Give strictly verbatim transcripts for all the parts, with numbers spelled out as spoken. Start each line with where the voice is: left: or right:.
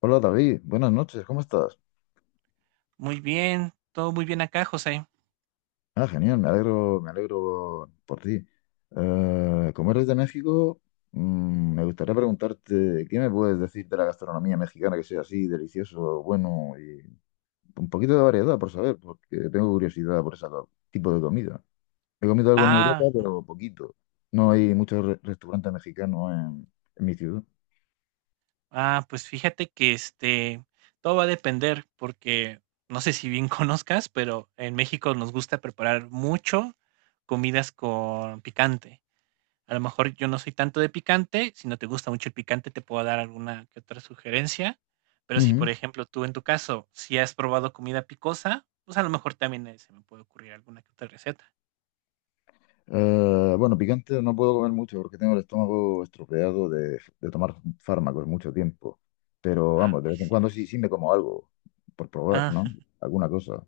left: Hola David, buenas noches, ¿cómo estás?
right: Muy bien, todo muy bien acá, José.
left: Ah, genial, me alegro, me alegro por ti. Eh, como eres de México, mm, me gustaría preguntarte, ¿qué me puedes decir de la gastronomía mexicana que sea así, delicioso, bueno y un poquito de variedad por saber, porque tengo curiosidad por ese tipo de comida? He comido algo en Europa,
right: Ah,
left: pero poquito. No hay muchos re- restaurantes mexicanos en, en mi ciudad.
right: ah, pues fíjate que este, todo va a depender porque no sé si bien conozcas, pero en México nos gusta preparar mucho comidas con picante. A lo mejor yo no soy tanto de picante, si no te gusta mucho el picante te puedo dar alguna que otra sugerencia, pero si por
left: Ujú.
right: ejemplo tú en tu caso si has probado comida picosa, pues a lo mejor también eh, se me puede ocurrir alguna que otra receta.
left: Eh, bueno, picante no puedo comer mucho porque tengo el estómago estropeado de, de tomar fármacos mucho tiempo. Pero
right: Ah,
left: vamos, de
right: ay
left: vez en cuando sí,
right: cielos.
left: sí me como algo por probar, ¿no?
right: Ah,
left: Alguna cosa.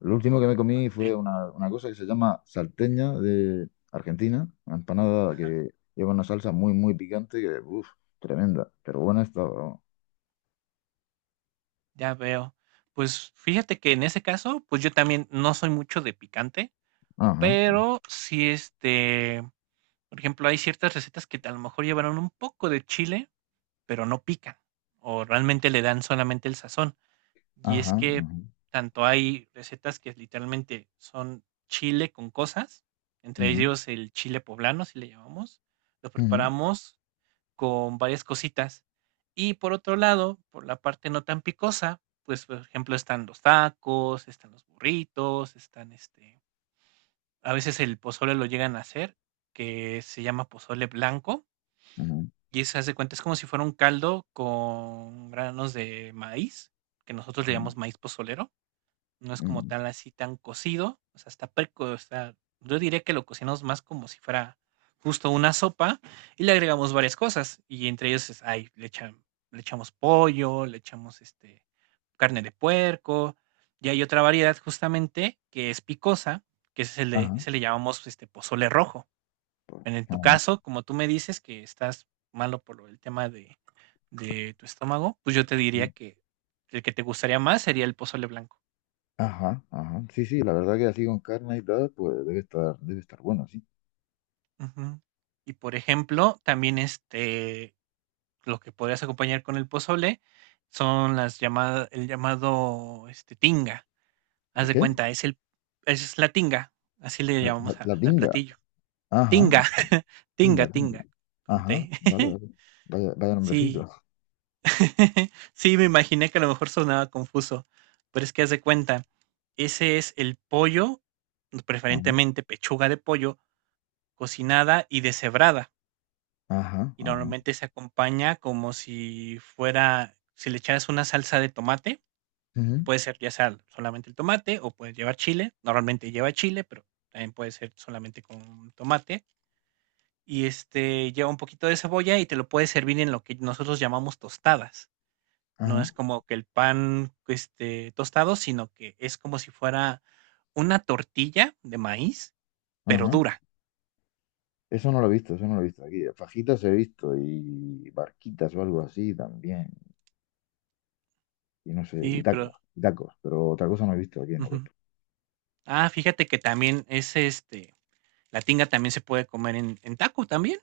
left: Lo último que me comí fue una, una cosa que se llama salteña de Argentina, una empanada
right: vale.
left: que lleva una salsa muy, muy picante que, uff, tremenda, pero buena estaba. Vamos.
right: Ya veo. Pues fíjate que en ese caso, pues yo también no soy mucho de picante,
left: Ajá,
right: pero sí, este, por ejemplo, hay ciertas recetas que a lo mejor llevaron un poco de chile, pero no pican, o realmente le dan solamente el sazón. Y
left: ajá,
right: es que
left: ajá,
right: tanto hay recetas que literalmente son chile con cosas, entre
left: ujú,
right: ellos el chile poblano, si le llamamos, lo
left: ujú,
right: preparamos con varias cositas. Y por otro lado, por la parte no tan picosa, pues, por ejemplo, están los tacos, están los burritos, están este, a veces el pozole lo llegan a hacer, que se llama pozole blanco,
left: ujú,
right: y se hace cuenta, es como si fuera un caldo con granos de maíz, que nosotros le
left: ujú,
right: llamamos maíz pozolero, no es como
left: ujú,
right: tal así tan cocido, o sea, está preco está, yo diría que lo cocinamos más como si fuera justo una sopa y le agregamos varias cosas, y entre ellos es ay, le echan le echamos pollo, le echamos, este, carne de puerco, y hay otra variedad justamente que es picosa, que ese le
left: ajá,
right: ese le llamamos, este, pozole rojo. En en
left: ajá.
right: tu caso, como tú me dices que estás malo por lo del tema de de tu estómago, pues yo te diría que el que te gustaría más sería el pozole blanco.
left: Ajá, ajá. Sí, sí, la verdad que así con carne y tal, pues debe estar, debe estar bueno, sí.
right: Ujú. Y por ejemplo, también, este, lo que podrías acompañar con el pozole son las llamadas el llamado, este, tinga. Haz
left: ¿El
right: de
left: qué?
right: cuenta, es el es la tinga, así le
left: La, la,
right: llamamos a
left: la
right: al
left: tinga.
right: platillo.
left: Ajá,
right: Tinga,
left: ah,
right: tinga,
left: tinga, tinga.
right: tinga, con
left: Ajá,
right: T.
left: vale, vale. Vaya, vaya
right: Sí.
left: nombrecito.
right: Sí, me imaginé que a lo mejor sonaba confuso, pero es que haz de cuenta, ese es el pollo,
left: Ajá,
right: preferentemente pechuga de pollo cocinada y deshebrada.
left: ajá,
right: Y
left: ajá.
right: normalmente se acompaña como si fuera, si le echaras una salsa de tomate, que
left: Ujú.
right: puede ser ya sea solamente el tomate o puede llevar chile, normalmente lleva chile, pero también puede ser solamente con tomate y este lleva un poquito de cebolla y te lo puedes servir en lo que nosotros llamamos tostadas. No
left: Ajá,
right: es como que el pan este tostado, sino que es como si fuera una tortilla de maíz, pero
left: ajá.
right: dura.
left: Eso no lo he visto, eso no lo he visto aquí. Fajitas he visto y barquitas o algo así también. Y no sé, y
right: Sí,
left: tacos,
right: pero
left: y tacos, pero otra cosa no he visto aquí en
right: ujú.
left: Europa.
right: Ah, fíjate que también es este la tinga también se puede comer en, en taco también.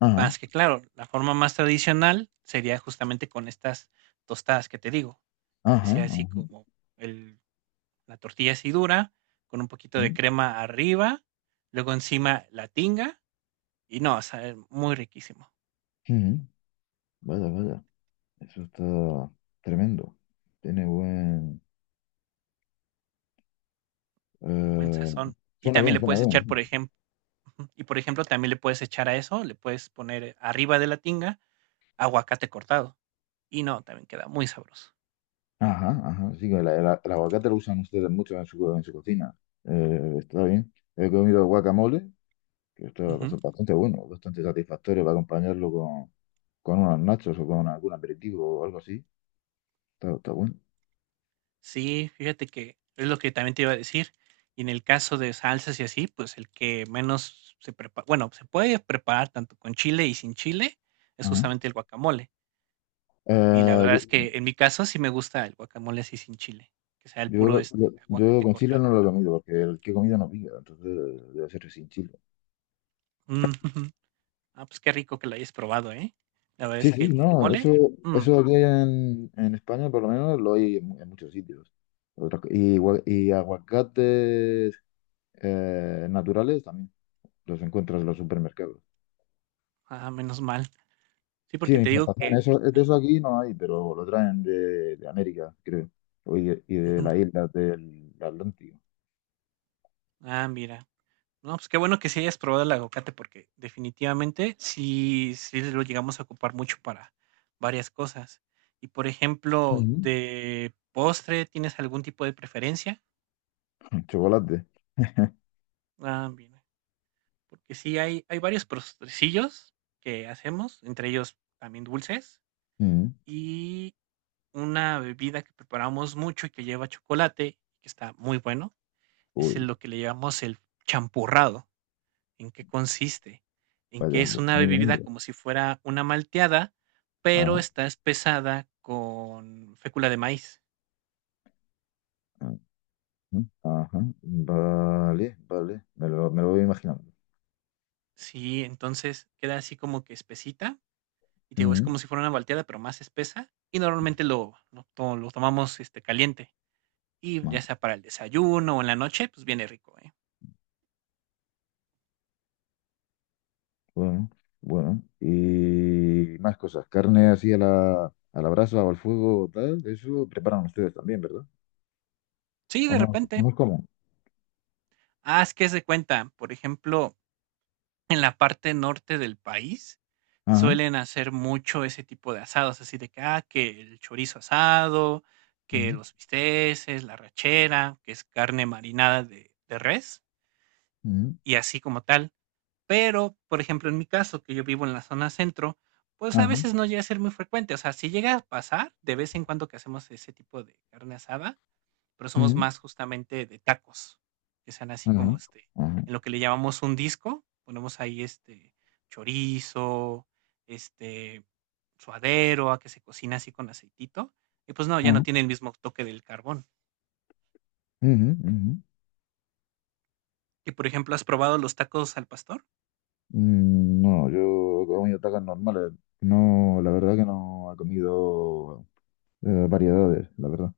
left: Ajá,
right: Más que claro, la forma más tradicional sería justamente con estas tostadas que te digo, que
left: ajá,
right: sea así
left: ajá.
right: como el, la tortilla así dura, con un poquito de
left: Ujú,
right: crema arriba, luego encima la tinga, y no, o sea, es muy riquísimo,
left: ujú. Vaya, vaya. Eso está tremendo. Tiene buen...
right: tiene buen
left: Eh,
right: sazón. Y
left: suena
right: también
left: bien,
right: le
left: suena
right: puedes echar, por
left: bien.
right: ejemplo, y por ejemplo, también le puedes echar a eso, le puedes poner arriba de la tinga aguacate cortado, y no, también queda muy sabroso.
left: Ajá, ajá. Sí, que el, el- el aguacate lo usan ustedes mucho en su, en su cocina. Eh, está bien. He comido guacamole, que esto es
right: Ujú.
left: bast- bastante bueno, bastante satisfactorio para acompañarlo con, con unos nachos o con algún aperitivo o algo así. Está, está bueno.
right: Sí, fíjate que es lo que también te iba a decir. Y en el caso de salsas y así, pues el que menos se prepara, bueno, se puede preparar tanto con chile y sin chile, es
left: Ajá.
right: justamente el guacamole. Y la
left: Eh,
right: verdad es que en mi caso sí me gusta el guacamole así sin chile, que sea el
left: yo,
right: puro
left: yo, yo-
right: este
left: yo
right: aguacate
left: con chile
right: cortado.
left: no lo he comido porque el que he comido no pica, entonces debe ser sin chile.
right: Mm, ujú. Ah, pues qué rico que lo hayas probado, ¿eh? La verdad es
left: Sí,
right: que
left: sí,
right: el
left: no,
right: guacamole,
left: eso,
right: mm,
left: eso aquí en, en España por lo menos lo hay en, mu- en muchos sitios. Otra co- y, gua- y aguacates eh, naturales también los encuentras en los supermercados.
right: ah, menos mal. Sí,
left: Sí,
right: porque
left: de
right: te digo
left: importación,
right: que...
left: eso, de
right: eh,
left: eso aquí no hay, pero lo traen de, de América, creo, o y de, y de
right: ujú.
left: las islas del Atlántico.
right: Ah, mira. No, pues qué bueno que sí hayas probado el aguacate porque definitivamente sí, sí lo llegamos a ocupar mucho para varias cosas. Y por ejemplo,
left: Ujú.
right: de postre, ¿tienes algún tipo de preferencia?
left: Chocolate.
right: Ah, bien. Porque sí hay, hay varios postrecillos que hacemos, entre ellos también dulces,
left: Mm.
right: y una bebida que preparamos mucho y que lleva chocolate, que está muy bueno, es el-
left: Uy,
right: lo que le llamamos el champurrado. ¿En qué consiste? En que
left: vaya,
right: es una
left: vaya
right: bebida
left: nombre.
right: como si fuera una malteada, pero
left: Ajá,
right: está espesada con fécula de maíz.
left: ajá, ajá. Vale, vale, me lo, me lo voy imaginando.
right: Sí, entonces queda así como que espesita. Y te digo, es
left: Mm.
right: como si fuera una malteada, pero más espesa. Y normalmente lo, lo, to- lo tomamos este, caliente. Y ya sea para el desayuno o en la noche, pues viene rico, ¿eh?
left: Bueno, bueno. Y más cosas. Carne así a la, a la brasa o al fuego, tal. Eso preparan ustedes también, ¿verdad?
right: Sí,
left: ¿O
right: de
left: no?
right: repente.
left: ¿No es común?
right: Ah, es que es de cuenta. Por ejemplo, en la parte norte del país
left: Ajá.
right: suelen hacer mucho ese tipo de asados, así de que, ah, que el chorizo asado, que
left: Ujú,
right: los bisteces, la rachera, que es carne marinada de, de res
left: ujú.
right: y así como tal. Pero, por ejemplo, en mi caso, que yo vivo en la zona centro, pues a
left: Ajá.
right: veces no llega a ser muy frecuente. O sea, si llega a pasar de vez en cuando que hacemos ese tipo de carne asada, pero somos
left: Ujú.
right: más justamente de tacos, que sean así
left: Ajá.
right: como, este,
left: Ajá.
right: en lo que le llamamos un disco, ponemos ahí, este, chorizo, este, suadero, a que se cocina así con aceitito, y pues no, ya no
left: Ajá.
right: tiene el mismo toque del carbón.
left: Ujú, ujú.
right: Y por ejemplo, ¿has probado los tacos al pastor?
left: Mm. No, yo he comido tacos normales. No, la verdad que no he comido eh, variedades, la verdad.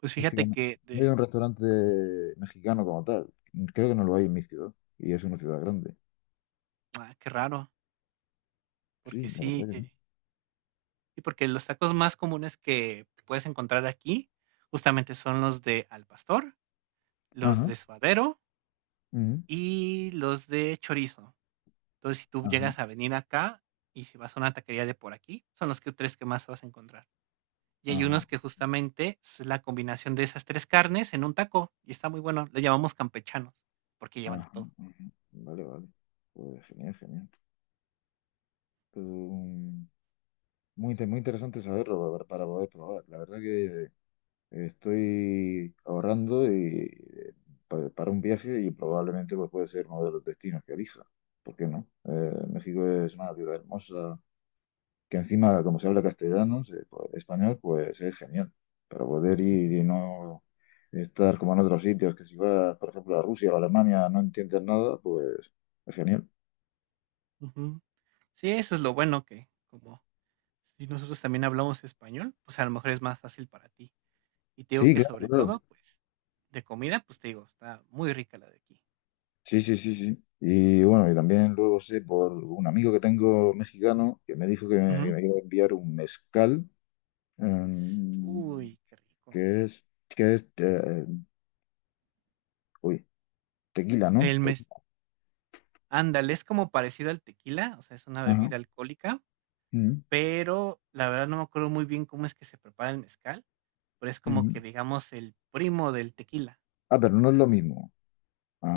right: Pues
left: Es que
right: fíjate
left: no
right: que
left: no hay
right: de
left: un restaurante mexicano como tal. Creo que no lo hay en mi ciudad. Y es una ciudad grande.
right: ah, qué raro, porque
left: Sí, la verdad
right: sí,
left: que no.
right: eh, y porque los tacos más comunes que puedes encontrar aquí justamente son los de al pastor, los
left: Ajá.
right: de suadero y los de chorizo. Entonces, si tú
left: Ajá,
right: llegas a venir acá y si vas a una taquería de por aquí, son los que tres que más vas a encontrar. Y hay
left: ajá,
right: unos que justamente es la combinación de esas tres carnes en un taco y está muy bueno. Le llamamos campechanos porque llevan de
left: ajá,
right: todo.
left: ajá. Vale, vale. Pues genial, genial. Pero, mm, muy, inte- muy interesante saberlo pa- para poder probar. La verdad que estoy ahorrando y eh, pa- para un viaje y probablemente pues, puede ser uno de los destinos que elija. ¿Por qué no? Eh, México es una ciudad hermosa, que encima, como se habla castellano, se- pues, español, pues es genial. Para poder
right: Ujú,
left: ir y no estar como en otros sitios, que si vas, por ejemplo, a Rusia o a Alemania, no entiendes nada, pues es genial.
right: ujú. Sí, eso es lo bueno que como si nosotros también hablamos español, pues a lo mejor es más fácil para ti. Y te digo
left: Sí,
right: que
left: claro,
right: sobre
left: claro.
right: todo, pues de comida, pues te digo, está muy rica la de aquí.
left: Sí, sí, sí, sí. Y bueno, y también luego sé por un amigo que tengo mexicano que me dijo que me, que
right: Ujú.
left: me iba a enviar un mezcal, em,
right: Uy, qué rico.
left: que es, que es, eh, uy, tequila, ¿no?
right: El mes
left: Tequila.
right: Ándale, es como parecido al tequila, o sea, es una
left: Ajá.
right: bebida alcohólica,
left: Ujú,
right: pero la verdad no me acuerdo muy bien cómo es que se prepara el mezcal, pero es como que
left: ujú.
right: digamos el primo del tequila.
left: Ah, pero no es lo mismo.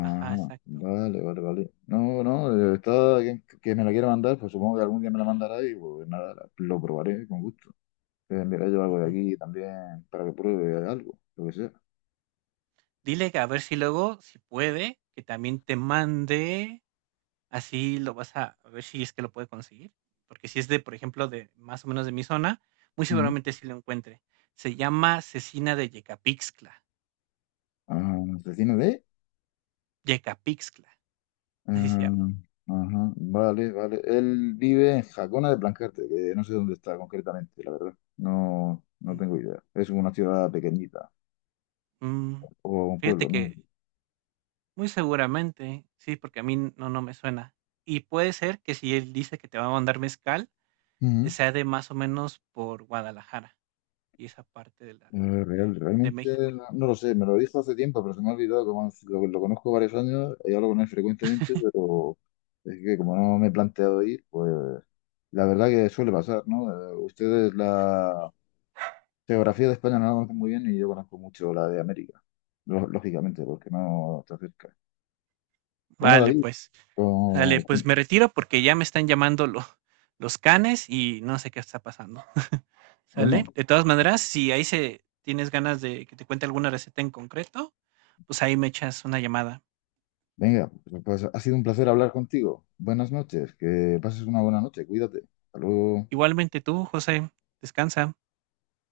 right: Ajá, exacto.
left: vale, vale, vale. No, no, eh, está quien que me la quiera mandar, pues supongo que algún día me la mandará y pues nada, la- lo probaré con gusto. Eh, mira, yo algo de
right: Ujú.
left: aquí también para que pruebe algo, lo que sea.
right: Dile que a ver si luego, si puede, que también te mande, así lo vas a, a ver si es que lo puede conseguir, porque si es de, por ejemplo, de más o menos de mi zona, muy
left: Ujú.
right: seguramente sí lo encuentre. Se llama cecina de Yecapixtla,
left: Ah, ¿vecino de?
right: Yecapixtla, así se llama.
left: Ah, ajá, vale, vale. Él vive en Jacona de Plancarte, que no sé dónde está concretamente, la verdad. No, no
right: Mm,
left: tengo idea. Es una ciudad pequeñita
right: mm.
left: o un
right: Fíjate
left: pueblo, ¿no?
right: que muy seguramente, sí, porque a mí no, no me suena. Y puede ser que si él dice que te va a mandar mezcal, eh,
left: Ujú.
right: sea de más o menos por Guadalajara y esa parte de la
left: Eh,
right: de,
left: real-
right: de
left: Realmente
right: México.
left: no, no lo sé, me lo dijo hace tiempo, pero se me ha olvidado, como lo, lo conozco varios años y hablo con él frecuentemente, pero es que como no me he planteado ir, pues la verdad que suele pasar, ¿no? Eh, ustedes la geografía de España no la conocen muy bien y yo conozco mucho la de América, lo- lógicamente, porque no está cerca. Bueno,
right: Vale,
left: David,
right: pues, dale,
left: con-
right: pues me retiro porque ya me están llamando lo- los canes y no sé qué está pasando. ¿Sale?
left: bueno,
right: De todas maneras, si ahí se tienes ganas de que te cuente alguna receta en concreto, pues ahí me echas una llamada.
left: venga, pues ha sido un placer hablar contigo. Buenas noches, que pases una buena noche, cuídate. Hasta luego.
right: Igualmente tú, José, descansa.